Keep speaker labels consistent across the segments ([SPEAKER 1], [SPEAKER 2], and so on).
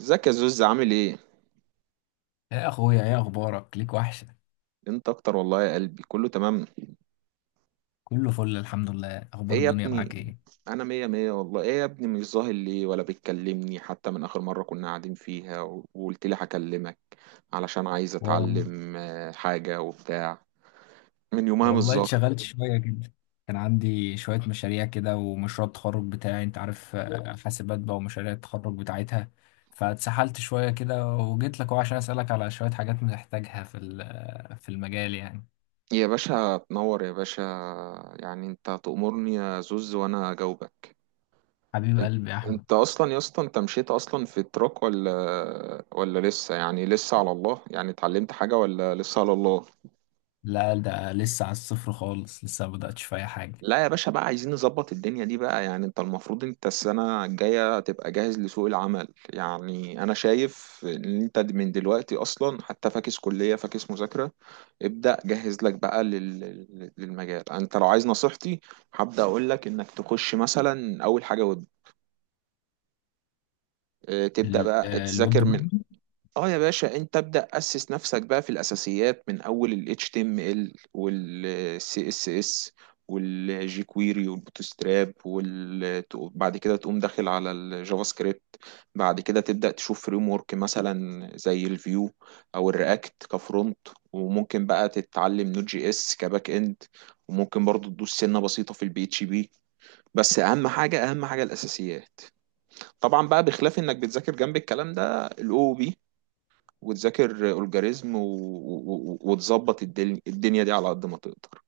[SPEAKER 1] ازيك يا زوز؟ عامل ايه؟
[SPEAKER 2] يا اخويا، ايه اخبارك؟ ليك وحشه.
[SPEAKER 1] انت اكتر والله يا قلبي، كله تمام.
[SPEAKER 2] كله فل الحمد لله. اخبار
[SPEAKER 1] ايه يا
[SPEAKER 2] الدنيا
[SPEAKER 1] ابني؟
[SPEAKER 2] معاك ايه؟
[SPEAKER 1] انا مية مية والله. ايه يا ابني؟ مش ظاهر ليه ولا بتكلمني حتى من اخر مرة كنا قاعدين فيها وقلت لي هكلمك علشان عايز
[SPEAKER 2] والله
[SPEAKER 1] اتعلم حاجة وبتاع. من يومها مش ظاهر.
[SPEAKER 2] اتشغلت شويه كده. كان عندي شويه مشاريع كده، ومشروع التخرج بتاعي انت عارف، حاسبات بقى ومشاريع التخرج بتاعتها. فاتسحلت شويه كده، وجيت لك أهو عشان اسالك على شويه حاجات محتاجها في المجال يعني.
[SPEAKER 1] يا باشا تنور يا باشا. يعني انت تأمرني يا زوز وانا اجاوبك.
[SPEAKER 2] حبيب
[SPEAKER 1] ان-
[SPEAKER 2] قلبي يا احمد.
[SPEAKER 1] انت اصلا يا اسطى، انت مشيت اصلا في التراك ولا لسه؟ يعني لسه على الله، يعني اتعلمت حاجة ولا لسه على الله؟
[SPEAKER 2] لا، ده لسه على الصفر خالص، لسه ما بداتش في اي حاجه.
[SPEAKER 1] لا يا باشا، بقى عايزين نظبط الدنيا دي بقى. يعني انت المفروض انت السنة الجاية تبقى جاهز لسوق العمل. يعني انا شايف ان انت من دلوقتي اصلا، حتى فاكس كلية فاكس مذاكرة. ابدأ جهز لك بقى للمجال، انت لو عايز نصيحتي. هبدأ اقول لك انك تخش مثلا اول حاجة ويب. اه، تبدأ بقى
[SPEAKER 2] الويب
[SPEAKER 1] تذاكر من
[SPEAKER 2] ديفلوبمنت
[SPEAKER 1] اه يا باشا، انت ابدأ اسس نفسك بقى في الاساسيات من اول ال HTML وال CSS وال jQuery وال Bootstrap وال بعد كده تقوم داخل على الجافا سكريبت. بعد كده تبدأ تشوف فريم ورك مثلا زي الفيو، او الرياكت كفرونت. وممكن بقى تتعلم نوت جي اس كباك اند. وممكن برضو تدوس سنة بسيطة في البي اتش بي. بس اهم حاجة، اهم حاجة الاساسيات. طبعا بقى بخلاف انك بتذاكر جنب الكلام ده الاو بي وتذاكر الجوريزم وتظبط الدنيا دي على قد ما تقدر.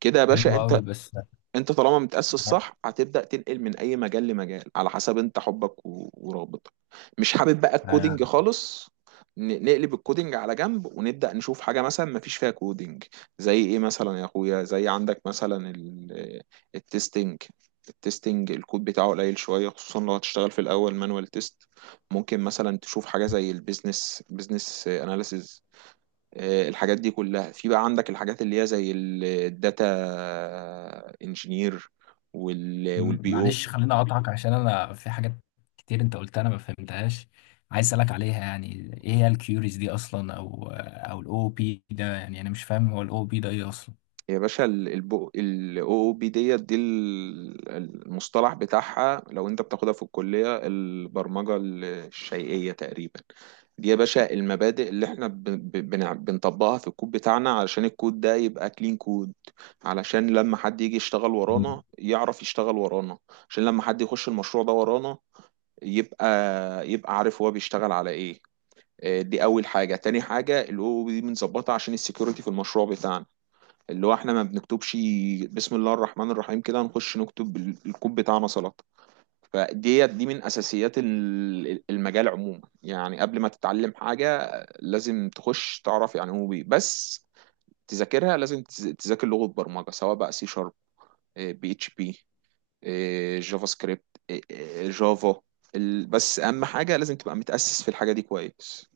[SPEAKER 1] كده يا باشا
[SPEAKER 2] حلو
[SPEAKER 1] انت
[SPEAKER 2] قوي، بس
[SPEAKER 1] انت طالما متأسس صح هتبدأ تنقل من اي مجال لمجال على حسب انت حبك ورغبتك. مش حابب بقى الكودينج خالص، نقلب الكودينج على جنب ونبدأ نشوف حاجة مثلا ما فيش فيها كودينج. زي ايه مثلا يا اخويا، زي عندك مثلا التستنج. التستنج الكود بتاعه قليل شوية، خصوصا لو هتشتغل في الاول مانوال تيست. ممكن مثلا تشوف حاجة زي بيزنس اناليسز. الحاجات دي كلها في. بقى عندك الحاجات اللي هي زي الداتا انجينير، والبي او.
[SPEAKER 2] معلش خليني اقاطعك عشان انا في حاجات كتير انت قلتها انا ما فهمتهاش، عايز اسالك عليها. يعني ايه هي الكيوريز دي اصلا، او OOP ده؟ يعني انا مش فاهم هو OOP ده ايه اصلا.
[SPEAKER 1] يا باشا الاو او بي ديت دي المصطلح بتاعها لو انت بتاخدها في الكلية البرمجة الشيئية تقريبا. دي يا باشا المبادئ اللي احنا بنطبقها في الكود بتاعنا علشان الكود ده يبقى كلين كود. علشان لما حد يجي يشتغل ورانا يعرف يشتغل ورانا. عشان لما حد يخش المشروع ده ورانا يبقى يبقى عارف هو بيشتغل على ايه. دي اول حاجه. تاني حاجه الاو دي بنظبطها عشان السكيورتي في المشروع بتاعنا، اللي هو احنا ما بنكتبش بسم الله الرحمن الرحيم كده نخش نكتب الكود بتاعنا سلطه. فديت دي من اساسيات المجال عموما، يعني قبل ما تتعلم حاجه لازم تخش تعرف يعني هو بيه. بس تذاكرها لازم تذاكر لغه برمجه سواء بقى سي شارب، بي اتش بي، جافا سكريبت، إيه، إيه، جافا. بس اهم حاجه لازم تبقى متاسس في الحاجه دي كويس.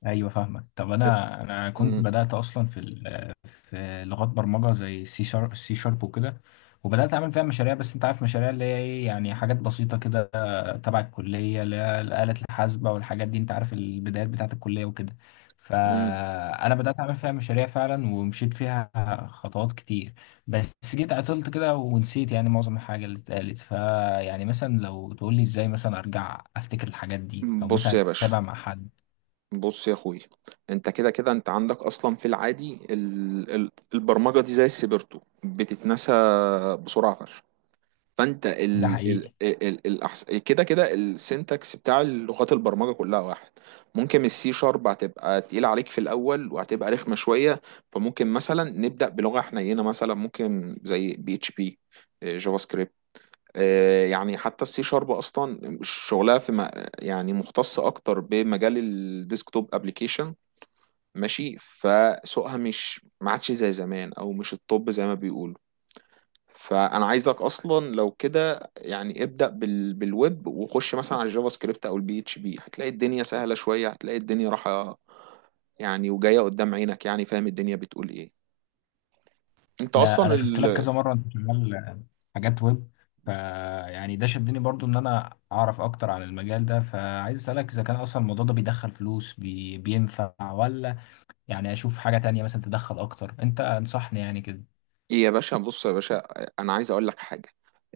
[SPEAKER 2] ايوه فاهمك. طب انا كنت
[SPEAKER 1] أمم،
[SPEAKER 2] بدات اصلا في لغات برمجه زي C#، وكده. وبدات اعمل فيها مشاريع، بس انت عارف مشاريع اللي هي ايه، يعني حاجات بسيطه كده تبع الكليه، اللي هي الاله الحاسبه والحاجات دي، انت عارف البدايات بتاعه الكليه وكده.
[SPEAKER 1] أمم.
[SPEAKER 2] فانا بدات اعمل فيها مشاريع فعلا، ومشيت فيها خطوات كتير. بس جيت عطلت كده ونسيت يعني معظم الحاجه اللي اتقالت. فيعني مثلا لو تقول لي ازاي مثلا ارجع افتكر الحاجات دي، او
[SPEAKER 1] بص
[SPEAKER 2] مثلا
[SPEAKER 1] يا باشا،
[SPEAKER 2] اتابع مع حد.
[SPEAKER 1] بص يا اخوي. انت كده كده، انت عندك اصلا في العادي البرمجه دي زي السيبرتو بتتنسى بسرعه فشخ. فانت
[SPEAKER 2] ده حقيقي.
[SPEAKER 1] كده كده السنتكس بتاع لغات البرمجه كلها واحد. ممكن السي شارب هتبقى تقيله عليك في الاول وهتبقى رخمه شويه. فممكن مثلا نبدا بلغه حنينه مثلا ممكن زي بي اتش بي، جافا سكريبت. يعني حتى السي شارب اصلا شغلها في يعني مختصه اكتر بمجال الديسكتوب ابلكيشن. ماشي فسوقها مش ما عادش زي زمان، او مش الطب زي ما بيقولوا. فانا عايزك اصلا لو كده يعني ابدأ بالويب، وخش مثلا على الجافا سكريبت او البي اتش بي، هتلاقي الدنيا سهلة شوية، هتلاقي الدنيا راحة. يعني وجاية قدام عينك، يعني فاهم الدنيا بتقول ايه انت
[SPEAKER 2] انا
[SPEAKER 1] اصلا.
[SPEAKER 2] انا شفت لك كذا مره انت شغال حاجات ويب، ف يعني ده شدني برضو ان انا اعرف اكتر عن المجال ده. فعايز اسالك اذا كان اصلا الموضوع ده بيدخل فلوس، بينفع ولا يعني اشوف حاجه تانية مثلا تدخل اكتر. انت انصحني يعني كده.
[SPEAKER 1] إيه يا باشا، بص يا باشا، انا عايز اقول لك حاجه.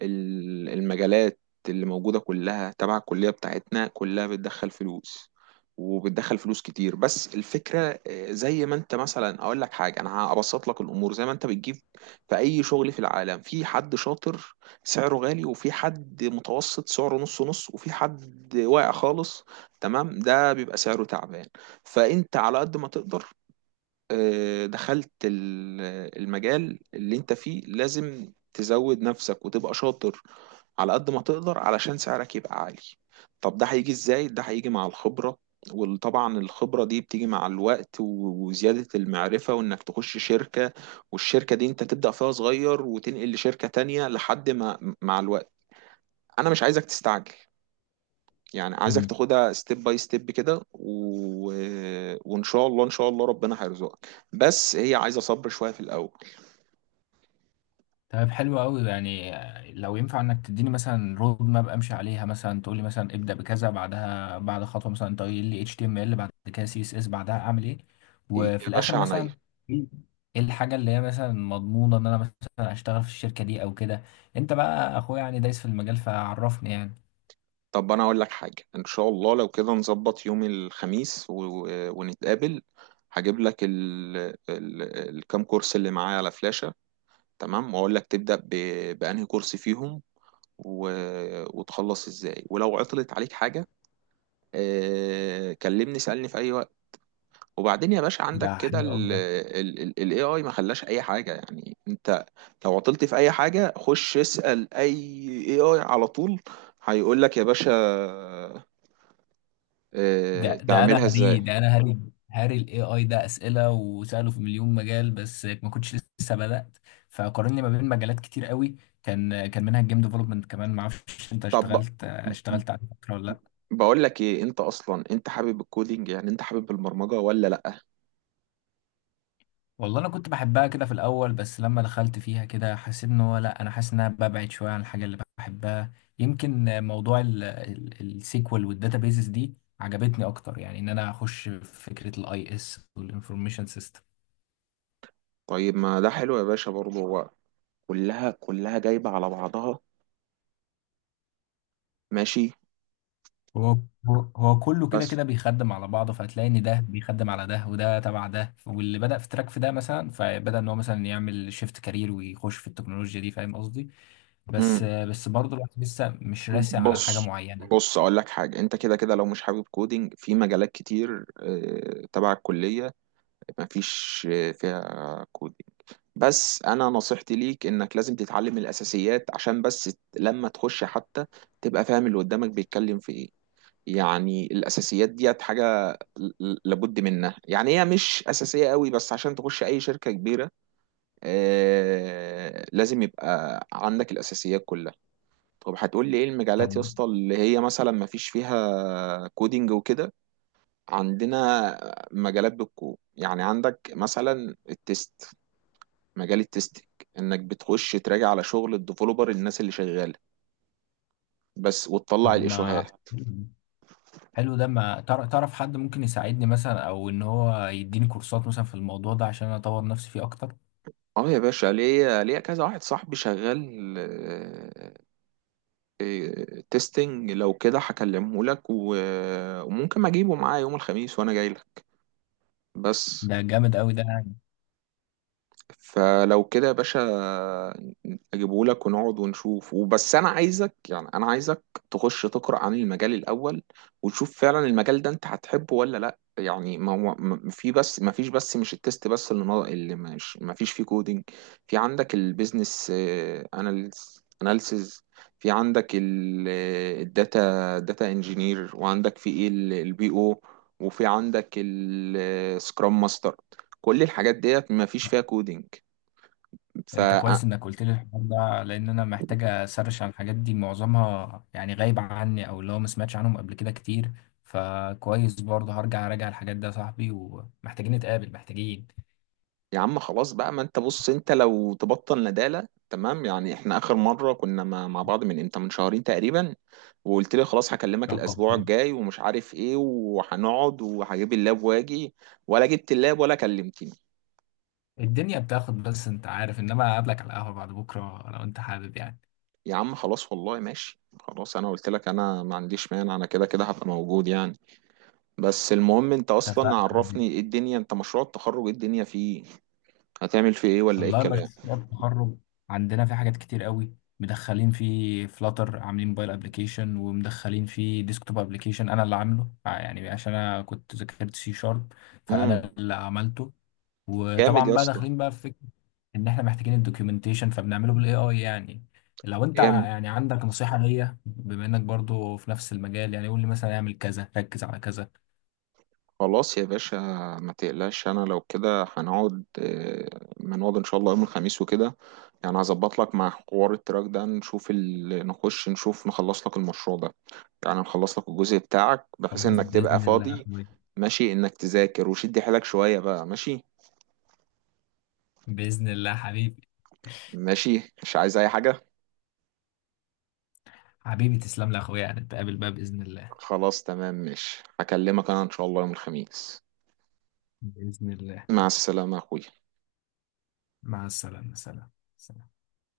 [SPEAKER 1] المجالات اللي موجوده كلها تبع الكليه بتاعتنا كلها بتدخل فلوس، وبتدخل فلوس كتير. بس الفكره، زي ما انت مثلا اقول لك حاجه، انا هبسط لك الامور زي ما انت بتجيب. في اي شغل في العالم في حد شاطر سعره غالي، وفي حد متوسط سعره نص نص، وفي حد واقع خالص تمام، ده بيبقى سعره تعبان. فانت على قد ما تقدر دخلت المجال اللي انت فيه لازم تزود نفسك وتبقى شاطر على قد ما تقدر علشان سعرك يبقى عالي. طب ده هيجي ازاي؟ ده هيجي مع الخبرة، وطبعا الخبرة دي بتيجي مع الوقت، وزيادة المعرفة، وانك تخش شركة. والشركة دي انت تبدأ فيها صغير وتنقل لشركة تانية لحد ما، مع الوقت. انا مش عايزك تستعجل، يعني عايزك تاخدها ستيب باي ستيب كده. وان شاء الله ان شاء الله ربنا هيرزقك. بس هي عايزه صبر شويه في الاول.
[SPEAKER 2] طيب حلو قوي يعني، لو ينفع انك تديني مثلا Roadmap امشي عليها، مثلا تقول لي مثلا ابدا بكذا، بعدها بعد خطوه مثلا انت قايل لي HTML، بعد كده CSS، بعدها اعمل ايه.
[SPEAKER 1] إيه
[SPEAKER 2] وفي
[SPEAKER 1] يا
[SPEAKER 2] الاخر
[SPEAKER 1] باشا،
[SPEAKER 2] مثلا
[SPEAKER 1] عينيا.
[SPEAKER 2] ايه الحاجه اللي هي مثلا مضمونه ان انا مثلا اشتغل في الشركه دي او كده. انت بقى اخويا يعني دايس في المجال، فعرفني يعني.
[SPEAKER 1] طب انا اقول لك حاجه، ان شاء الله لو كده نظبط يوم الخميس ونتقابل. هجيب لك ال... الكام كورس اللي معايا على فلاشه. تمام، واقول لك تبدا بانهي كورس فيهم، و... وتخلص ازاي. ولو عطلت عليك حاجه كلمني، سألني في اي وقت. وبعدين يا باشا
[SPEAKER 2] ده
[SPEAKER 1] عندك كده
[SPEAKER 2] حلو قوي
[SPEAKER 1] ال AI، ما خلاش اي حاجة يعني. انت لو عطلت في اي حاجة خش اسأل اي AI على طول، هيقول لك يا باشا اه
[SPEAKER 2] ده. ده انا
[SPEAKER 1] تعملها ازاي.
[SPEAKER 2] هري ده انا هري هاري AI ده اسئله وساله في مليون مجال، بس ما كنتش لسه بدات. فقارني ما بين مجالات كتير قوي، كان منها الجيم ديفلوبمنت كمان. ما اعرفش انت
[SPEAKER 1] طب
[SPEAKER 2] اشتغلت على فكره ولا لا؟
[SPEAKER 1] بقول لك ايه، انت اصلا انت حابب الكودينج، يعني انت حابب البرمجة ولا لا؟
[SPEAKER 2] والله انا كنت بحبها كده في الاول، بس لما دخلت فيها كده حسيت ان هو لا، انا حاسس ان انا ببعد شويه عن الحاجه اللي بحبها. يمكن موضوع السيكوال والداتابيزز دي عجبتني اكتر، يعني ان انا اخش في فكره IS والانفورميشن سيستم.
[SPEAKER 1] طيب ما ده حلو يا باشا برضه، هو كلها كلها جايبة على بعضها. ماشي.
[SPEAKER 2] هو هو كله كده
[SPEAKER 1] بس
[SPEAKER 2] كده بيخدم على بعضه، فهتلاقي ان ده بيخدم على ده، وده تبع ده، واللي بدأ في تراك في ده مثلا فبدأ ان هو مثلا يعمل شيفت كارير ويخش في التكنولوجيا دي. فاهم قصدي؟ بس برضه الواحد لسه مش راسي على حاجة
[SPEAKER 1] بص،
[SPEAKER 2] معينة.
[SPEAKER 1] بص اقول لك حاجه. انت كده كده لو مش حابب كودينج في مجالات كتير تبع الكليه مفيش فيها كودينج. بس انا نصيحتي ليك انك لازم تتعلم الاساسيات، عشان بس لما تخش حتى تبقى فاهم اللي قدامك بيتكلم في ايه. يعني الاساسيات ديت حاجه لابد منها. يعني هي مش اساسيه قوي، بس عشان تخش اي شركه كبيره لازم يبقى عندك الاساسيات كلها. طب هتقول لي ايه
[SPEAKER 2] طب
[SPEAKER 1] المجالات يا اسطى اللي هي مثلا ما فيش فيها كودينج وكده؟ عندنا مجالات بالكود، يعني عندك مثلا التست، مجال التستنج انك بتخش تراجع على شغل الديفلوبر الناس اللي شغاله بس، وتطلع
[SPEAKER 2] طب ما
[SPEAKER 1] الايشوهات.
[SPEAKER 2] حلو ده. ما تعرف حد ممكن يساعدني مثلا، او ان هو يديني كورسات مثلا في الموضوع ده عشان اطور نفسي فيه اكتر؟
[SPEAKER 1] اه يا باشا، ليا ليا كذا واحد صاحبي شغال تستنج، لو كده هكلمه لك وممكن اجيبه معايا يوم الخميس وانا جاي لك. بس
[SPEAKER 2] ده جامد قوي ده.
[SPEAKER 1] فلو كده يا باشا اجيبهولك ونقعد ونشوف. وبس انا عايزك، يعني انا عايزك تخش تقرا عن المجال الاول، وتشوف فعلا المجال ده انت هتحبه ولا لا. يعني ما هو في بس ما فيش بس مش التست بس اللي مش ما فيش فيه كودينج. في عندك البيزنس اناليسز، في عندك الداتا انجينير، وعندك في ايه، البي او، وفي عندك السكرام ماستر. كل الحاجات ديت ما فيش فيها كودينج. ف
[SPEAKER 2] انت
[SPEAKER 1] آه،
[SPEAKER 2] كويس انك قلت لي الحوار ده، لان انا محتاج اسرش عن الحاجات دي، معظمها يعني غايب عني، او اللي هو ما سمعتش عنهم قبل كده كتير. فكويس برضه هرجع اراجع الحاجات ده يا صاحبي. ومحتاجين نتقابل، محتاجين
[SPEAKER 1] يا عم خلاص بقى، ما انت بص، انت لو تبطل ندالة تمام، يعني احنا اخر مرة كنا مع بعض من امتى؟ من شهرين تقريبا. وقلت لي خلاص هكلمك
[SPEAKER 2] رقم
[SPEAKER 1] الاسبوع
[SPEAKER 2] برضه.
[SPEAKER 1] الجاي ومش عارف ايه، وهنقعد وهجيب اللاب واجي، ولا جبت اللاب ولا كلمتني.
[SPEAKER 2] الدنيا بتاخد، بس انت عارف. انما اقابلك على القهوة بعد بكرة لو انت حابب يعني.
[SPEAKER 1] يا عم خلاص والله ماشي خلاص، انا قلت لك انا ما عنديش مانع، انا كده كده هبقى موجود يعني. بس المهم انت
[SPEAKER 2] اتفقنا.
[SPEAKER 1] اصلا عرفني، ايه الدنيا؟ انت مشروع التخرج ايه الدنيا فيه؟ هتعمل فيه ايه؟ ولا ايه
[SPEAKER 2] والله
[SPEAKER 1] الكلام؟
[SPEAKER 2] مشروع التخرج عندنا فيه حاجات كتير قوي، مدخلين فيه فلاتر، عاملين موبايل ابلكيشن، ومدخلين فيه ديسكتوب ابلكيشن انا اللي عامله، يعني عشان انا كنت ذاكرت C#،
[SPEAKER 1] امم.
[SPEAKER 2] فانا اللي عملته.
[SPEAKER 1] جامد
[SPEAKER 2] وطبعا
[SPEAKER 1] يا
[SPEAKER 2] بقى
[SPEAKER 1] اسطى.
[SPEAKER 2] داخلين بقى في فكره ان احنا محتاجين الدوكيومنتيشن، فبنعمله بالاي اي يعني. لو انت
[SPEAKER 1] جامد.
[SPEAKER 2] يعني عندك نصيحه ليا، بما انك برضو في نفس المجال، يعني قول لي مثلا اعمل كذا، ركز على كذا.
[SPEAKER 1] خلاص يا باشا، ما تقلقش، انا لو كده هنقعد ما نقعد ان شاء الله يوم الخميس وكده. يعني هظبط لك مع حوار التراك ده، نشوف نخش نشوف نخلص لك المشروع ده، يعني نخلص لك الجزء بتاعك بحيث
[SPEAKER 2] خلاص
[SPEAKER 1] انك تبقى
[SPEAKER 2] باذن الله يا
[SPEAKER 1] فاضي.
[SPEAKER 2] اخويا.
[SPEAKER 1] ماشي انك تذاكر وشد حيلك شوية بقى، ماشي.
[SPEAKER 2] باذن الله حبيبي.
[SPEAKER 1] ماشي، مش عايز اي حاجة.
[SPEAKER 2] حبيبي تسلم لي يا اخويا، يعني نتقابل بقى باذن الله.
[SPEAKER 1] خلاص تمام ماشي، هكلمك انا ان شاء الله يوم الخميس.
[SPEAKER 2] بإذن الله.
[SPEAKER 1] مع السلامة يا اخويا.
[SPEAKER 2] مع السلامة. سلام. سلام.